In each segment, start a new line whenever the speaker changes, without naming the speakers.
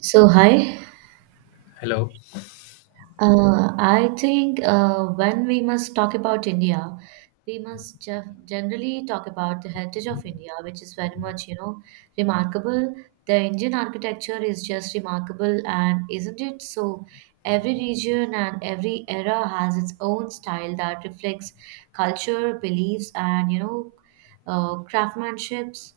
So, hi.
Hello.
I think when we must talk about India, we must generally talk about the heritage of India, which is very much, remarkable. The Indian architecture is just remarkable, and isn't it? So, every region and every era has its own style that reflects culture, beliefs, and, craftsmanships.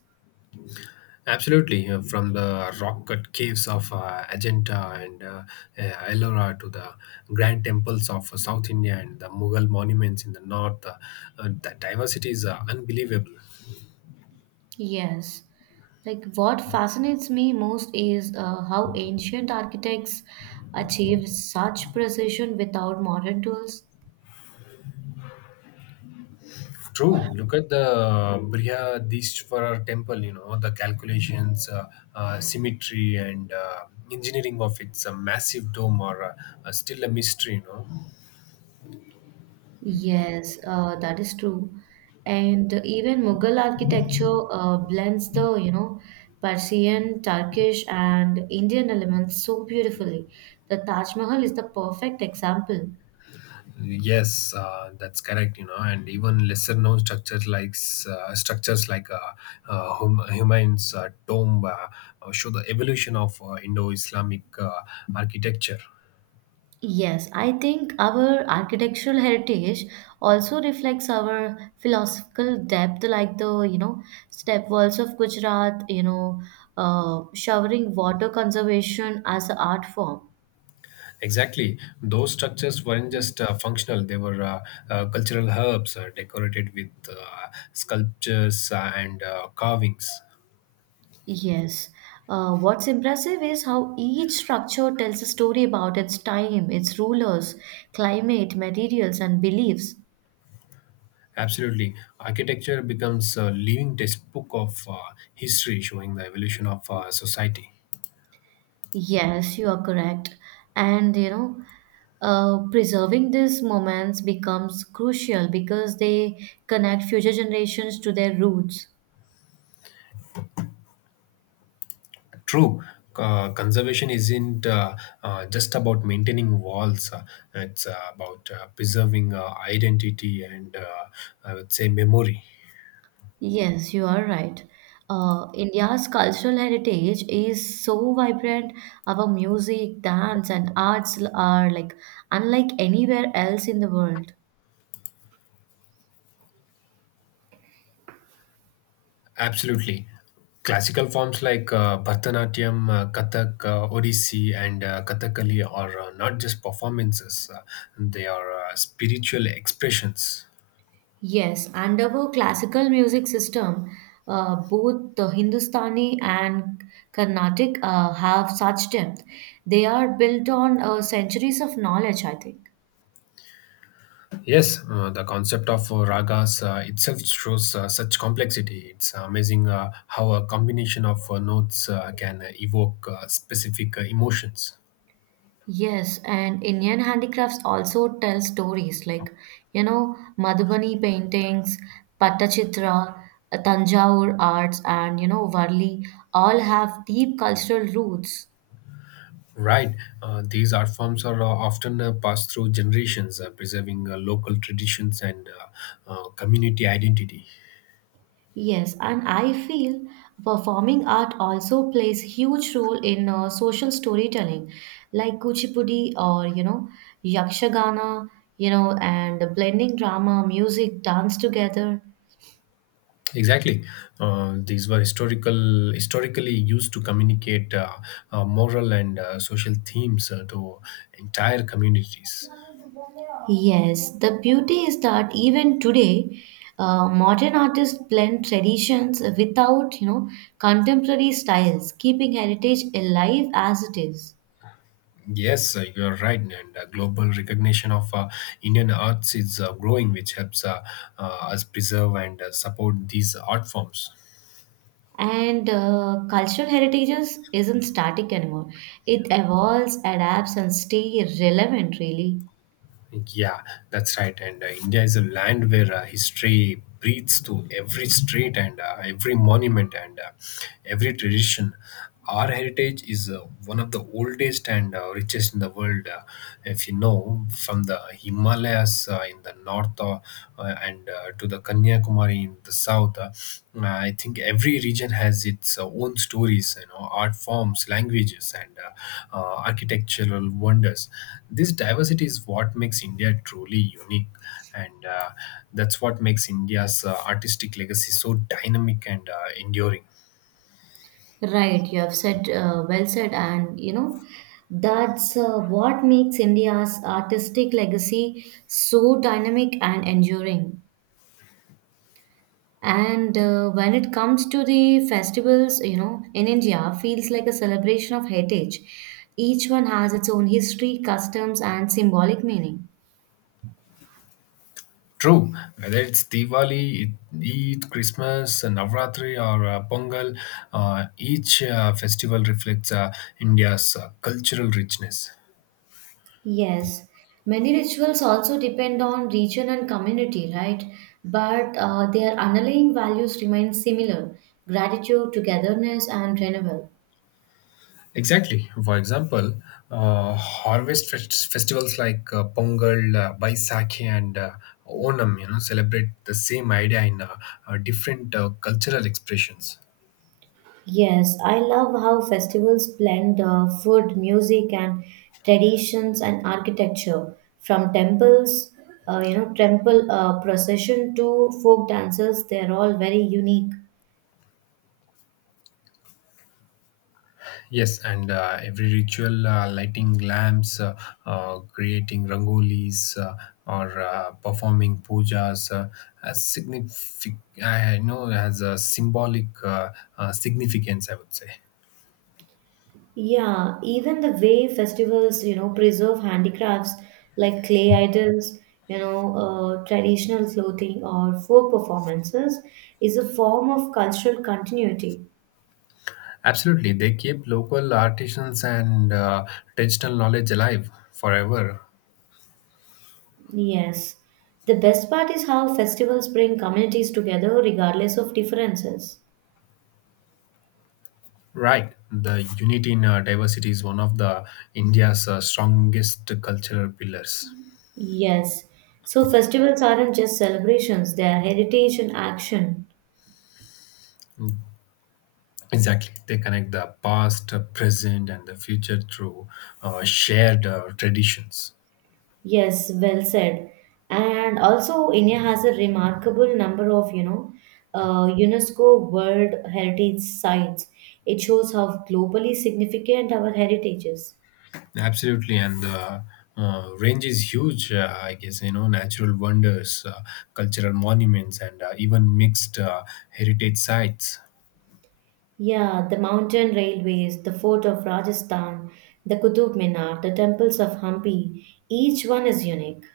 Absolutely. From the rock cut caves of Ajanta and Ellora to the grand temples of South India and the Mughal monuments in the north, the diversity is unbelievable.
Yes. Like what fascinates me most is how ancient architects achieved such precision without modern tools.
True. Look at the Brihadishwara temple, you know, the calculations, symmetry, and engineering of its massive dome are still a mystery.
Yes, that is true. And even Mughal architecture blends the, Persian, Turkish, and Indian elements so beautifully. The Taj Mahal is the perfect example.
Yes, that's correct. And even lesser-known structures like Humayun's tomb show the evolution of Indo-Islamic architecture.
Yes, I think our architectural heritage also reflects our philosophical depth, like the, step walls of Gujarat, showering water conservation as an art form.
Exactly, those structures weren't just functional; they were cultural herbs decorated with sculptures and carvings.
Yes. What's impressive is how each structure tells a story about its time, its rulers, climate, materials, and beliefs.
Absolutely, architecture becomes a living textbook of history, showing the evolution of society.
Yes, you are correct. And preserving these moments becomes crucial because they connect future generations to their roots.
True, conservation isn't just about maintaining walls. It's about preserving identity and, I would say, memory.
Yes, you are right. India's cultural heritage is so vibrant. Our music, dance, and arts are like unlike anywhere else in the world.
Absolutely. Classical forms like Bharatanatyam, Kathak, Odissi, and Kathakali are not just performances, they are spiritual expressions.
Yes, and our classical music system, both the Hindustani and Carnatic have such depth. They are built on centuries of knowledge, I think.
Yes, the concept of ragas itself shows such complexity. It's amazing how a combination of notes can evoke specific emotions.
Yes, and Indian handicrafts also tell stories like, you know, Madhubani paintings, Pattachitra, Tanjore arts, and, you know, Varli all have deep cultural roots.
Right, these art forms are often passed through generations, preserving local traditions and community identity.
Yes, and I feel performing art also plays huge role in social storytelling, like Kuchipudi or you know Yakshagana, you know, and blending drama, music, dance together.
Exactly, these were historically used to communicate moral and social themes to entire communities.
Yes, the beauty is that even today, modern artists blend traditions without you know contemporary styles, keeping heritage alive as it is.
Yes, you are right, and global recognition of Indian arts is growing, which helps us preserve and support these art forms.
And cultural heritages isn't static anymore. It evolves, adapts, and stay relevant. Really,
Yeah, that's right. And India is a land where history breathes to every street and every monument and every tradition. Our heritage is one of the oldest and richest in the world. If you know, From the Himalayas in the north and to the Kanyakumari in the south. I think every region has its own stories, you know, art forms, languages, and architectural wonders. This diversity is what makes India truly unique, and that's what makes India's artistic legacy so dynamic and enduring.
right? You have said well said, and that's what makes India's artistic legacy so dynamic and enduring. And when it comes to the festivals, you know, in India, feels like a celebration of heritage. Each one has its own history, customs, and symbolic meaning.
True, whether it's Diwali, Eid, Christmas, Navratri, or Pongal, each festival reflects India's cultural richness.
Yes, many rituals also depend on region and community, right? But their underlying values remain similar gratitude, togetherness, and renewal.
Exactly. For example, festivals like Pongal, Baisakhi, and Onam you know, celebrate the same idea in different cultural expressions.
Yes, I love how festivals blend food, music, and traditions and architecture from temples, you know, temple procession to folk dances, they're all very unique.
Yes, and every ritual, lighting lamps, creating rangolis, or performing pujas, has I know has a symbolic significance, I would say.
Yeah, even the way festivals, you know, preserve handicrafts like clay idols, traditional clothing or folk performances is a form of cultural continuity.
Absolutely, they keep local artisans and digital knowledge alive forever.
Yes. The best part is how festivals bring communities together regardless of differences.
Right, the unity in diversity is one of the India's strongest cultural pillars.
Yes. So festivals aren't just celebrations, they are heritage and action.
Mm, Exactly, they connect the past, present, and the future through shared traditions.
Yes, well said. And also, India has a remarkable number of, UNESCO World Heritage Sites. It shows how globally significant our heritage is.
Absolutely, and the range is huge. I guess you know natural wonders, cultural monuments, and even mixed heritage sites.
Yeah, the mountain railways, the fort of Rajasthan, the Qutub Minar, the temples of Hampi, each one is unique.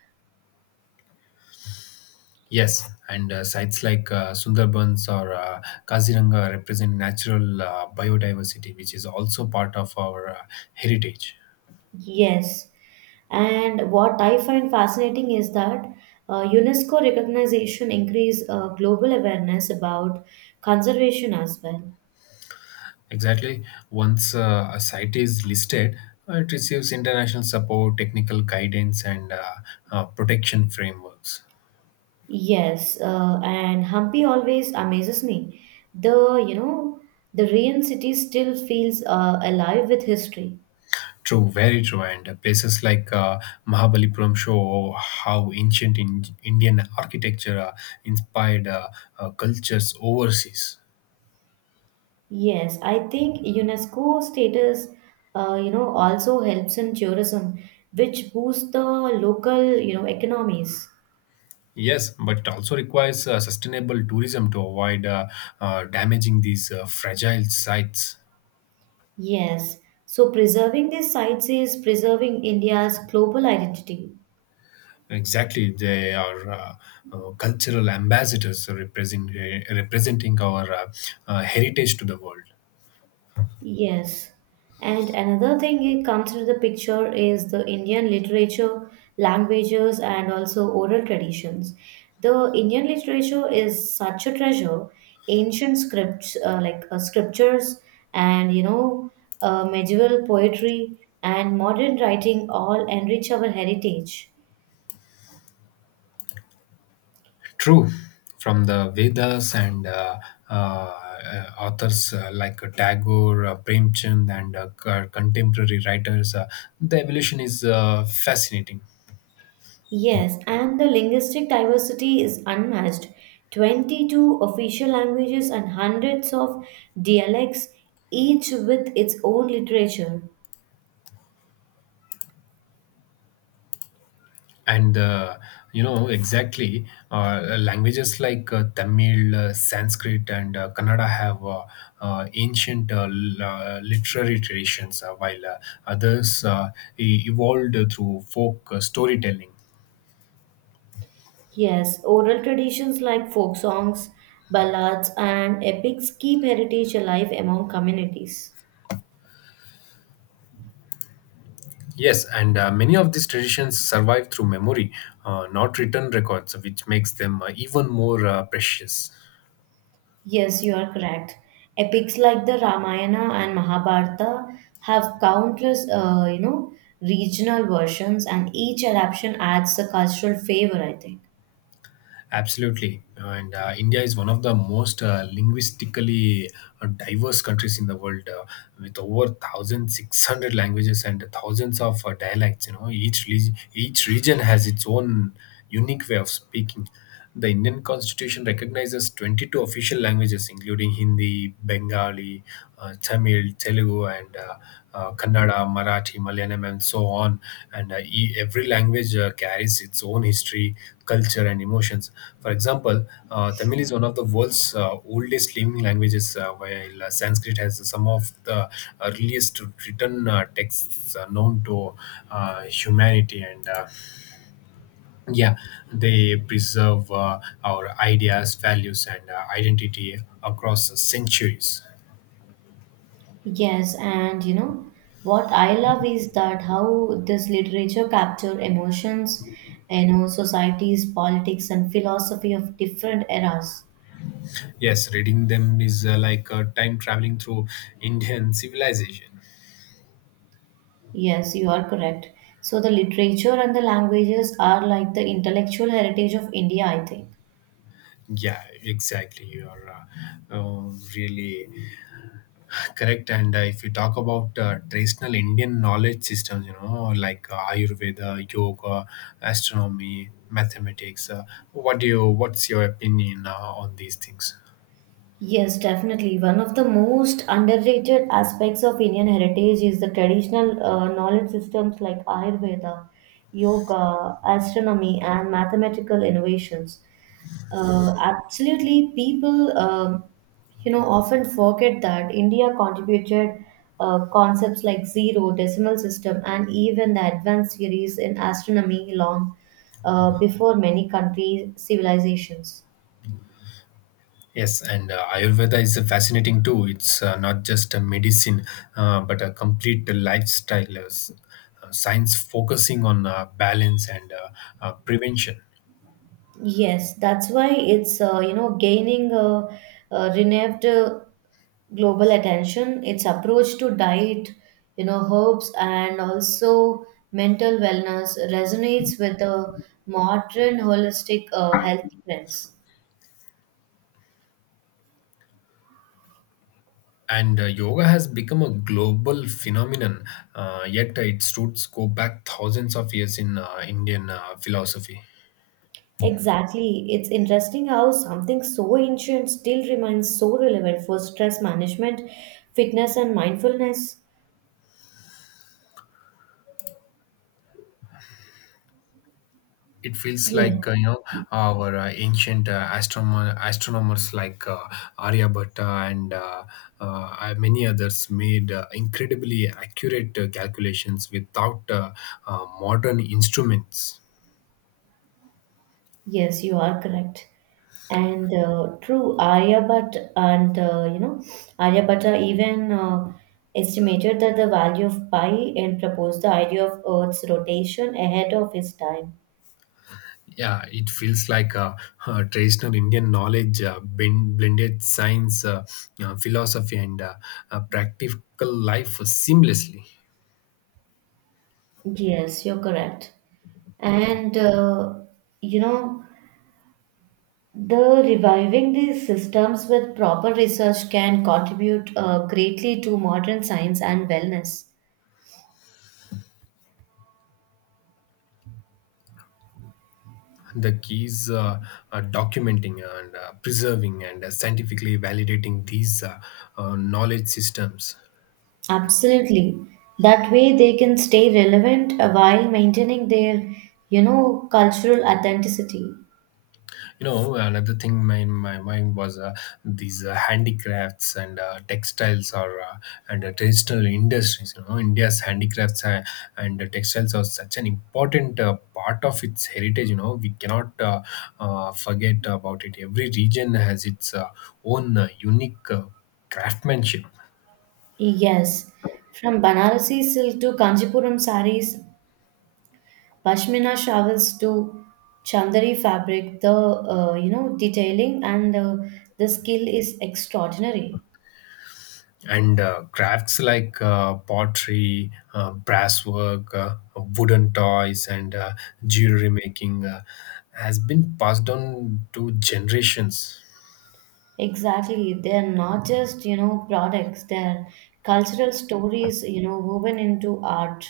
Yes, and sites like Sundarbans or Kaziranga represent natural biodiversity, which is also part of our heritage.
Yes, and what I find fascinating is that UNESCO recognition increase global awareness about conservation as well.
Exactly. Once a site is listed, it receives international support, technical guidance, and protection frameworks.
Yes, and Hampi always amazes me. The, the Rain City still feels alive with history.
True, very true. And places like Mahabalipuram show how ancient Indian architecture inspired cultures overseas.
Yes, I think UNESCO status, you know, also helps in tourism, which boosts the local, you know, economies.
Yes, but it also requires sustainable tourism to avoid damaging these fragile sites.
Yes. So preserving these sites is preserving India's global identity.
Exactly, they are cultural ambassadors representing our heritage to the world.
Yes. And another thing it comes into the picture is the Indian literature, languages, and also oral traditions. The Indian literature is such a treasure. Ancient scripts, like scriptures, and medieval poetry and modern writing all enrich our heritage.
True, from the Vedas and authors like Tagore, Premchand, and contemporary writers, the evolution is fascinating.
Yes, and the linguistic diversity is unmatched. 22 official languages and hundreds of dialects, each with its own literature.
And you know exactly languages like Tamil, Sanskrit, and Kannada have ancient literary traditions, while others evolved through folk storytelling.
Yes, oral traditions like folk songs, ballads, and epics keep heritage alive among communities.
Yes, and many of these traditions survive through memory, not written records, which makes them even more precious.
Yes, you are correct. Epics like the Ramayana and Mahabharata have countless, regional versions, and each adaptation adds a cultural flavor, I think.
Absolutely. And India is one of the most linguistically diverse countries in the world with over 1,600 languages and thousands of dialects. You know, each region has its own unique way of speaking. The Indian Constitution recognizes 22 official languages, including Hindi, Bengali, Tamil, Telugu, and Kannada, Marathi, Malayalam, and so on. And every language carries its own history, culture, and emotions. For example, Tamil is one of the world's oldest living languages, while Sanskrit has some of the earliest written texts known to humanity. And yeah, they preserve our ideas, values, and identity across centuries.
Yes, and you know what I love is that how this literature capture emotions, you know, societies, politics, and philosophy of different eras.
Yes, reading them is like time traveling through Indian civilization.
Yes, you are correct. So the literature and the languages are like the intellectual heritage of India, I think.
Yeah, exactly. You're really correct. And if you talk about traditional Indian knowledge systems, you know, like Ayurveda, yoga, astronomy, mathematics, what do you? What's your opinion on these things?
Yes, definitely. One of the most underrated aspects of Indian heritage is the traditional knowledge systems like Ayurveda, yoga, astronomy, and mathematical innovations. Absolutely, people, you know, often forget that India contributed concepts like zero, decimal system, and even the advanced theories in astronomy long before many country civilizations.
Yes, and Ayurveda is fascinating too. It's not just a medicine, but a complete lifestyle science focusing on balance and prevention.
Yes, that's why it's you know gaining a renewed global attention. Its approach to diet, you know, herbs and also mental wellness resonates with the modern holistic health trends.
And yoga has become a global phenomenon, yet its roots go back thousands of years in Indian philosophy.
Exactly. It's interesting how something so ancient still remains so relevant for stress management, fitness, and mindfulness.
It feels
Yeah.
like you know our ancient astronomers like Aryabhatta and many others made incredibly accurate calculations without modern instruments.
Yes, you are correct. And true, Aryabhatta and Aryabhatta even estimated that the value of pi and proposed the idea of Earth's rotation ahead of his time.
Yeah, it feels like traditional Indian knowledge blended science, philosophy, and practical life seamlessly.
Yes, you're correct. And you know, the reviving these systems with proper research can contribute greatly to modern science and wellness.
The keys documenting and preserving and scientifically validating these knowledge systems.
Absolutely. That way they can stay relevant while maintaining their, you know, cultural authenticity.
You know another thing in my mind was these handicrafts and textiles or and traditional industries. You know india's handicrafts and textiles are such an important part of its heritage. You know we cannot forget about it. Every region has its own unique craftsmanship.
Yes. From Banarasi silk to Kanjipuram sarees, Pashmina shawls to Chandari fabric, the, detailing and the skill is extraordinary.
And crafts like pottery, brasswork, wooden toys, and jewelry making has been passed on to generations.
Exactly. They're not just, you know, products, they're cultural stories, you know, woven into art.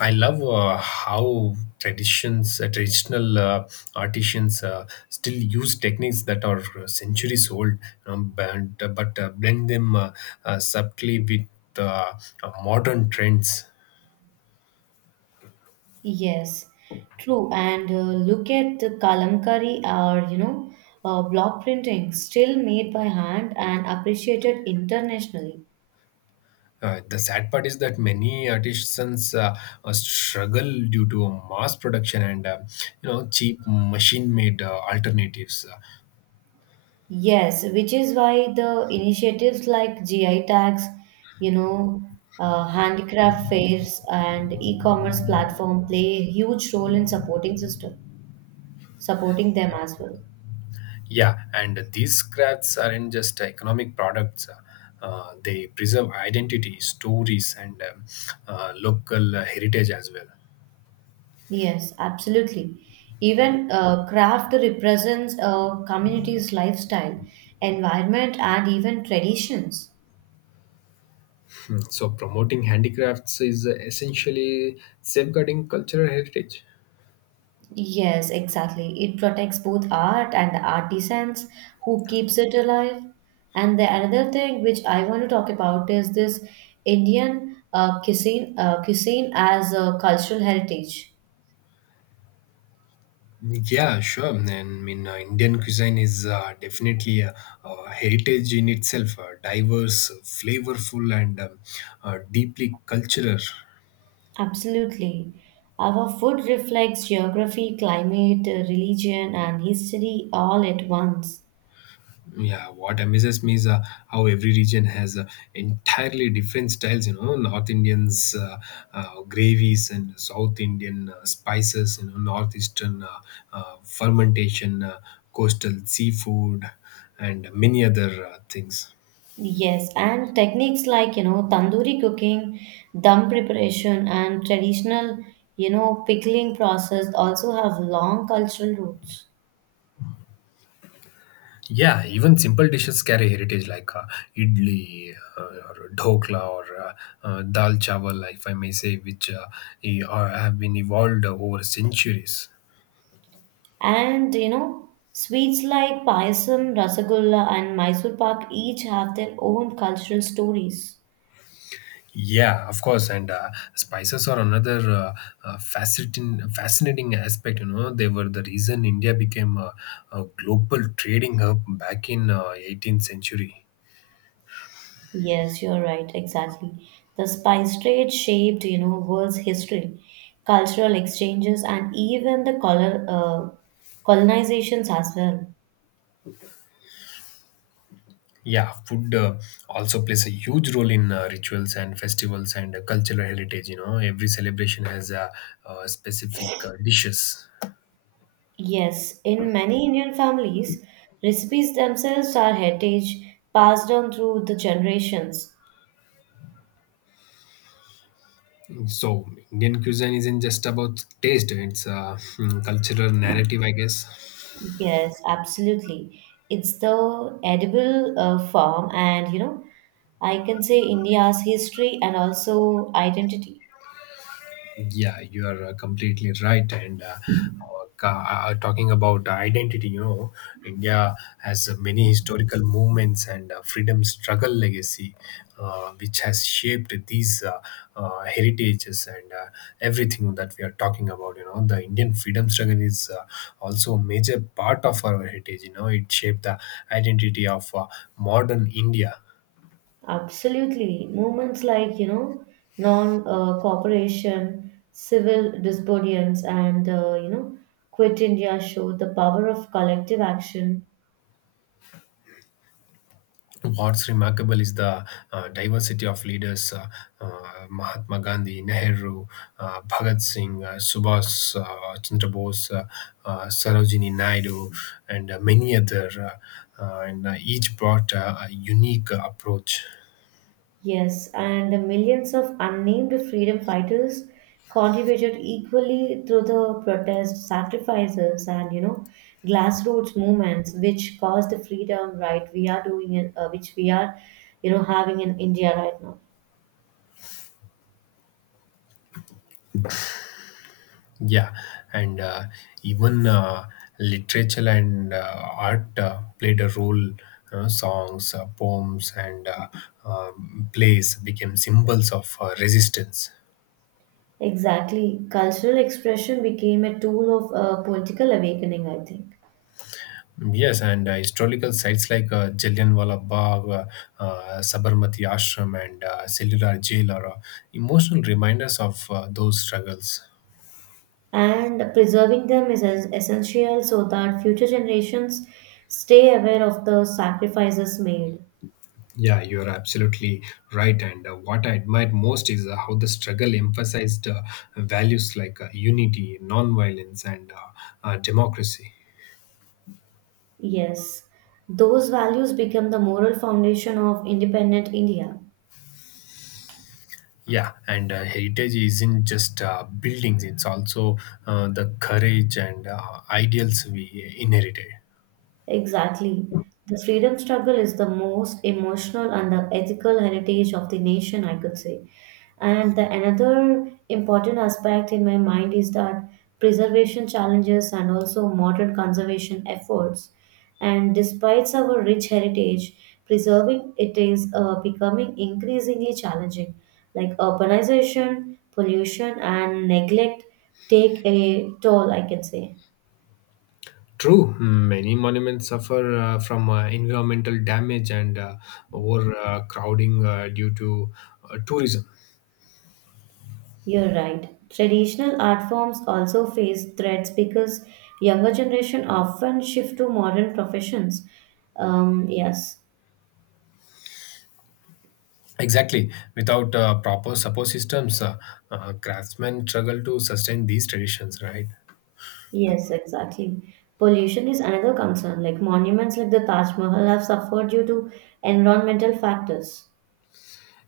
I love how traditional artisans still use techniques that are centuries old, but blend them subtly with uh, modern trends.
Yes, true. And look at the kalamkari or, block printing, still made by hand and appreciated internationally.
The sad part is that many artisans struggle due to mass production and you know cheap machine-made alternatives.
Yes, which is why the initiatives like GI tags, you know, handicraft fairs and e-commerce platform play a huge role in supporting them as well.
Yeah, and these crafts aren't just economic products. They preserve identity, stories, and local heritage as well.
Yes, absolutely. Even craft represents a community's lifestyle, environment, and even traditions.
So promoting handicrafts is essentially safeguarding cultural heritage.
Yes, exactly. It protects both art and the artisans who keeps it alive. And the another thing which I want to talk about is this Indian cuisine as a cultural heritage.
Yeah, sure. I mean, Indian cuisine is definitely a heritage in itself, diverse, flavorful, and deeply cultural.
Absolutely. Our food reflects geography, climate, religion, and history all at once.
Yeah, what amazes me is how every region has entirely different styles. You know, North Indians gravies and South Indian spices. You know, northeastern fermentation, coastal seafood, and many other things.
Yes, and techniques like, you know, tandoori cooking, dum preparation, and traditional, you know, pickling process also have long cultural roots.
Yeah, even simple dishes carry heritage like idli or dhokla or dal chawal, if I may say, which have been evolved over centuries.
And, you know, sweets like payasam, rasagulla, and Mysore pak each have their own cultural stories.
Yeah, of course, and spices are another fascinating aspect. You know, they were the reason India became a global trading hub back in 18th century.
Yes, you're right, exactly. The spice trade shaped, you know, world's history, cultural exchanges, and even the colonizations as well.
Yeah, food also plays a huge role in rituals and festivals and cultural heritage. You know, every celebration has specific dishes.
Yes, in many Indian families, recipes themselves are heritage passed on through the generations.
So, Indian cuisine isn't just about taste, it's a cultural narrative, I guess.
Yes, absolutely. It's the edible form, and you know, I can say India's history and also identity.
Yeah, you are completely right. And talking about identity, you know, India has many historical movements and freedom struggle legacy, which has shaped these heritages and everything that we are talking about. You know, the Indian freedom struggle is also a major part of our heritage. You know, it shaped the identity of modern India.
Absolutely. Movements like, you know, non cooperation, civil disobedience, and, you know, Quit India show the power of collective action.
What's remarkable is the diversity of leaders Mahatma Gandhi, Nehru, Bhagat Singh, Subhas Chandra Bose, Sarojini Naidu, and many other, and each brought a unique approach.
Yes, and the millions of unnamed freedom fighters contributed equally through the protest, sacrifices, and you know, grassroots movements, which caused the freedom right we are doing in, which we are, you know, having in India right now.
Yeah, and even literature and art played a role. Songs, poems, and plays became symbols of resistance.
Exactly, cultural expression became a tool of political awakening, I think,
Yes, and historical sites like Jallianwala Bagh, Sabarmati Ashram, and Cellular Jail are emotional reminders of those struggles.
and preserving them is essential so that future generations stay aware of the sacrifices made.
Yeah, you're absolutely right. And What I admire most is how the struggle emphasized values like unity, nonviolence, and democracy.
Yes, those values become the moral foundation of independent India.
Yeah, and heritage isn't just buildings, it's also the courage and ideals we inherited.
Exactly. The freedom struggle is the most emotional and the ethical heritage of the nation, I could say. And the another important aspect in my mind is that preservation challenges and also modern conservation efforts. And despite our rich heritage, preserving it is becoming increasingly challenging. Like urbanization, pollution, and neglect take a toll, I can say.
True, many monuments suffer from environmental damage and overcrowding due to tourism.
You're right. Traditional art forms also face threats because younger generation often shift to modern professions. Um, yes,
Exactly. Without proper support systems, craftsmen struggle to sustain these traditions, right?
yes, exactly. Pollution is another concern. Like monuments like the Taj Mahal have suffered due to environmental factors.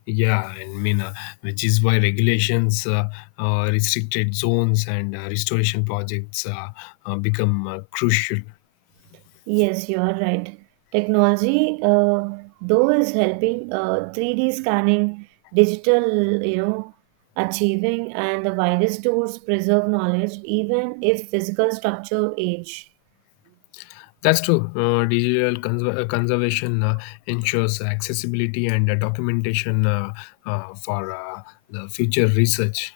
Yeah, which is why regulations, restricted zones, and restoration projects become crucial.
Yes, you are right. Technology, though, is helping 3D scanning, digital, you know, achieving, and the widest tools preserve knowledge, even if physical structure age.
That's true. Digital conservation ensures accessibility and documentation for the future research.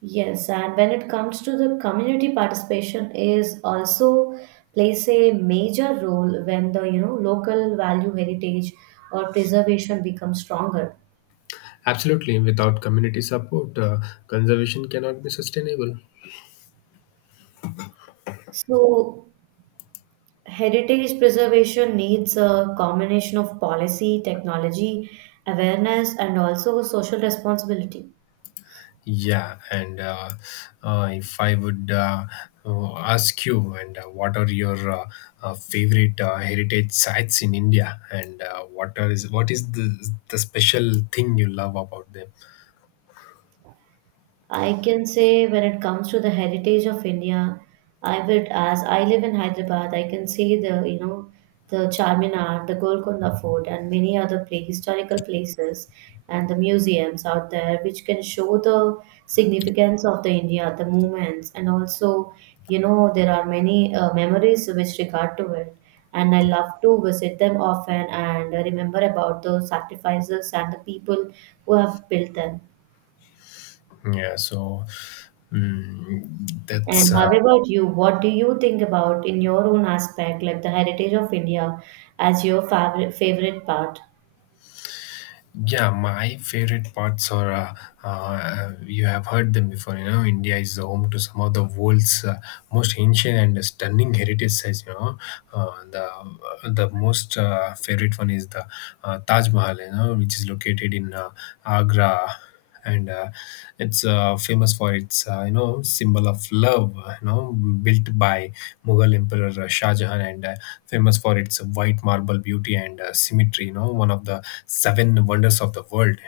Yes, and when it comes to the community participation is also plays a major role when the you know local value heritage or preservation becomes stronger.
Absolutely. Without community support, conservation cannot be sustainable.
So heritage preservation needs a combination of policy, technology, awareness, and also social responsibility.
Yeah, and If I would ask you, and what are your favorite heritage sites in India, and what are is what is the special thing you love about them?
I can say when it comes to the heritage of India, I would, as I live in Hyderabad, I can see the, you know, the Charminar, the Golconda Fort, and many other pla historical places and the museums out there, which can show the significance of the India, the movements, and also, you know, there are many memories with regard to it. And I love to visit them often and remember about the sacrifices and the people who have built them.
Yeah, so mm,
And
that's
how about you? What do you think about in your own aspect, like the heritage of India as your favorite part?
Yeah, my favorite parts are you have heard them before. You know, India is home to some of the world's most ancient and stunning heritage sites. Uh, the uh, the most favorite one is the Taj Mahal, you know, which is located in Agra. And It's famous for its, you know, symbol of love, you know, built by Mughal emperor Shah Jahan, and famous for its white marble beauty and symmetry, you know, one of the seven wonders of the world.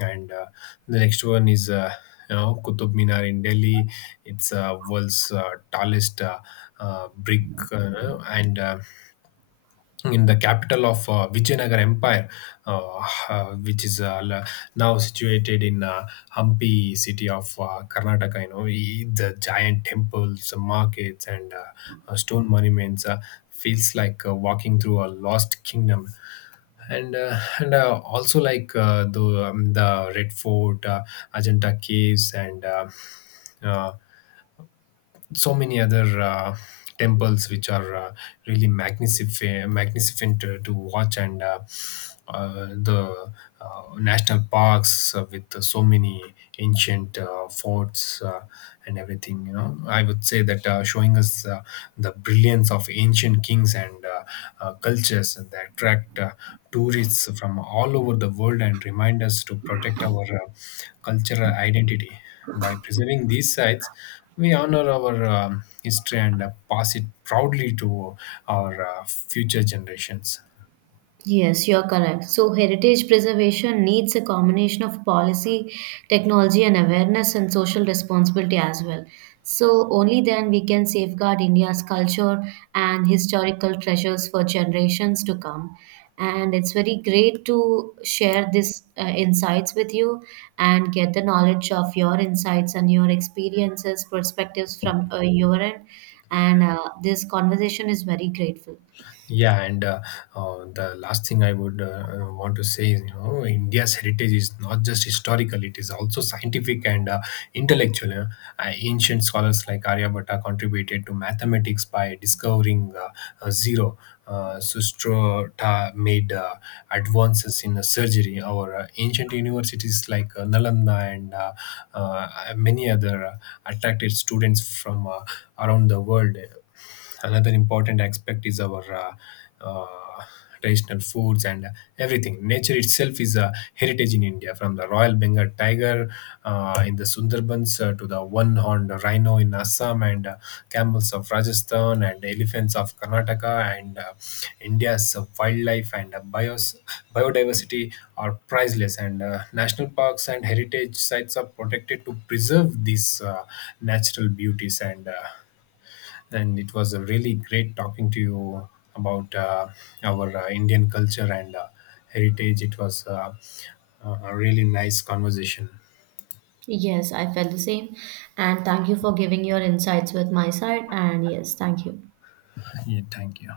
And The next one is, you know, Qutub Minar in Delhi. It's world's tallest, brick, and in the capital of Vijayanagar Empire, which is now situated in Hampi city of Karnataka. You know, the giant temples, markets, and stone monuments feels like walking through a lost kingdom. And also like, the Red Fort, Ajanta Caves, and uh, so many other temples which are really magnificent, magnificent to watch, and the national parks with so many ancient forts, and everything, you know, I would say that, showing us the brilliance of ancient kings and cultures that attract tourists from all over the world and remind us to protect our cultural identity. By preserving these sites, we honor our history and pass it proudly to our future generations.
Yes, you're correct. So, heritage preservation needs a combination of policy, technology, and awareness and social responsibility as well. So, only then we can safeguard India's culture and historical treasures for generations to come. And it's very great to share these insights with you and get the knowledge of your insights and your experiences, perspectives from your end. And this conversation is very grateful.
Yeah, and The last thing I would want to say is, you know, India's heritage is not just historical; it is also scientific and intellectual, you know. Ancient scholars like Aryabhatta contributed to mathematics by discovering zero. Sustrota made advances in surgery. Our ancient universities like Nalanda and many other attracted students from around the world. Another important aspect is our uh, traditional foods and everything. Nature itself is a heritage in India, from the royal Bengal tiger in the Sundarbans, to the one horned rhino in Assam, and camels of Rajasthan and elephants of Karnataka, and India's wildlife and biodiversity are priceless, and national parks and heritage sites are protected to preserve these natural beauties. And and it was really great talking to you about our Indian culture and heritage. It was a really nice conversation.
Yes, I felt the same. And thank you for giving your insights with my side. And yes, thank you.
Yeah, thank you.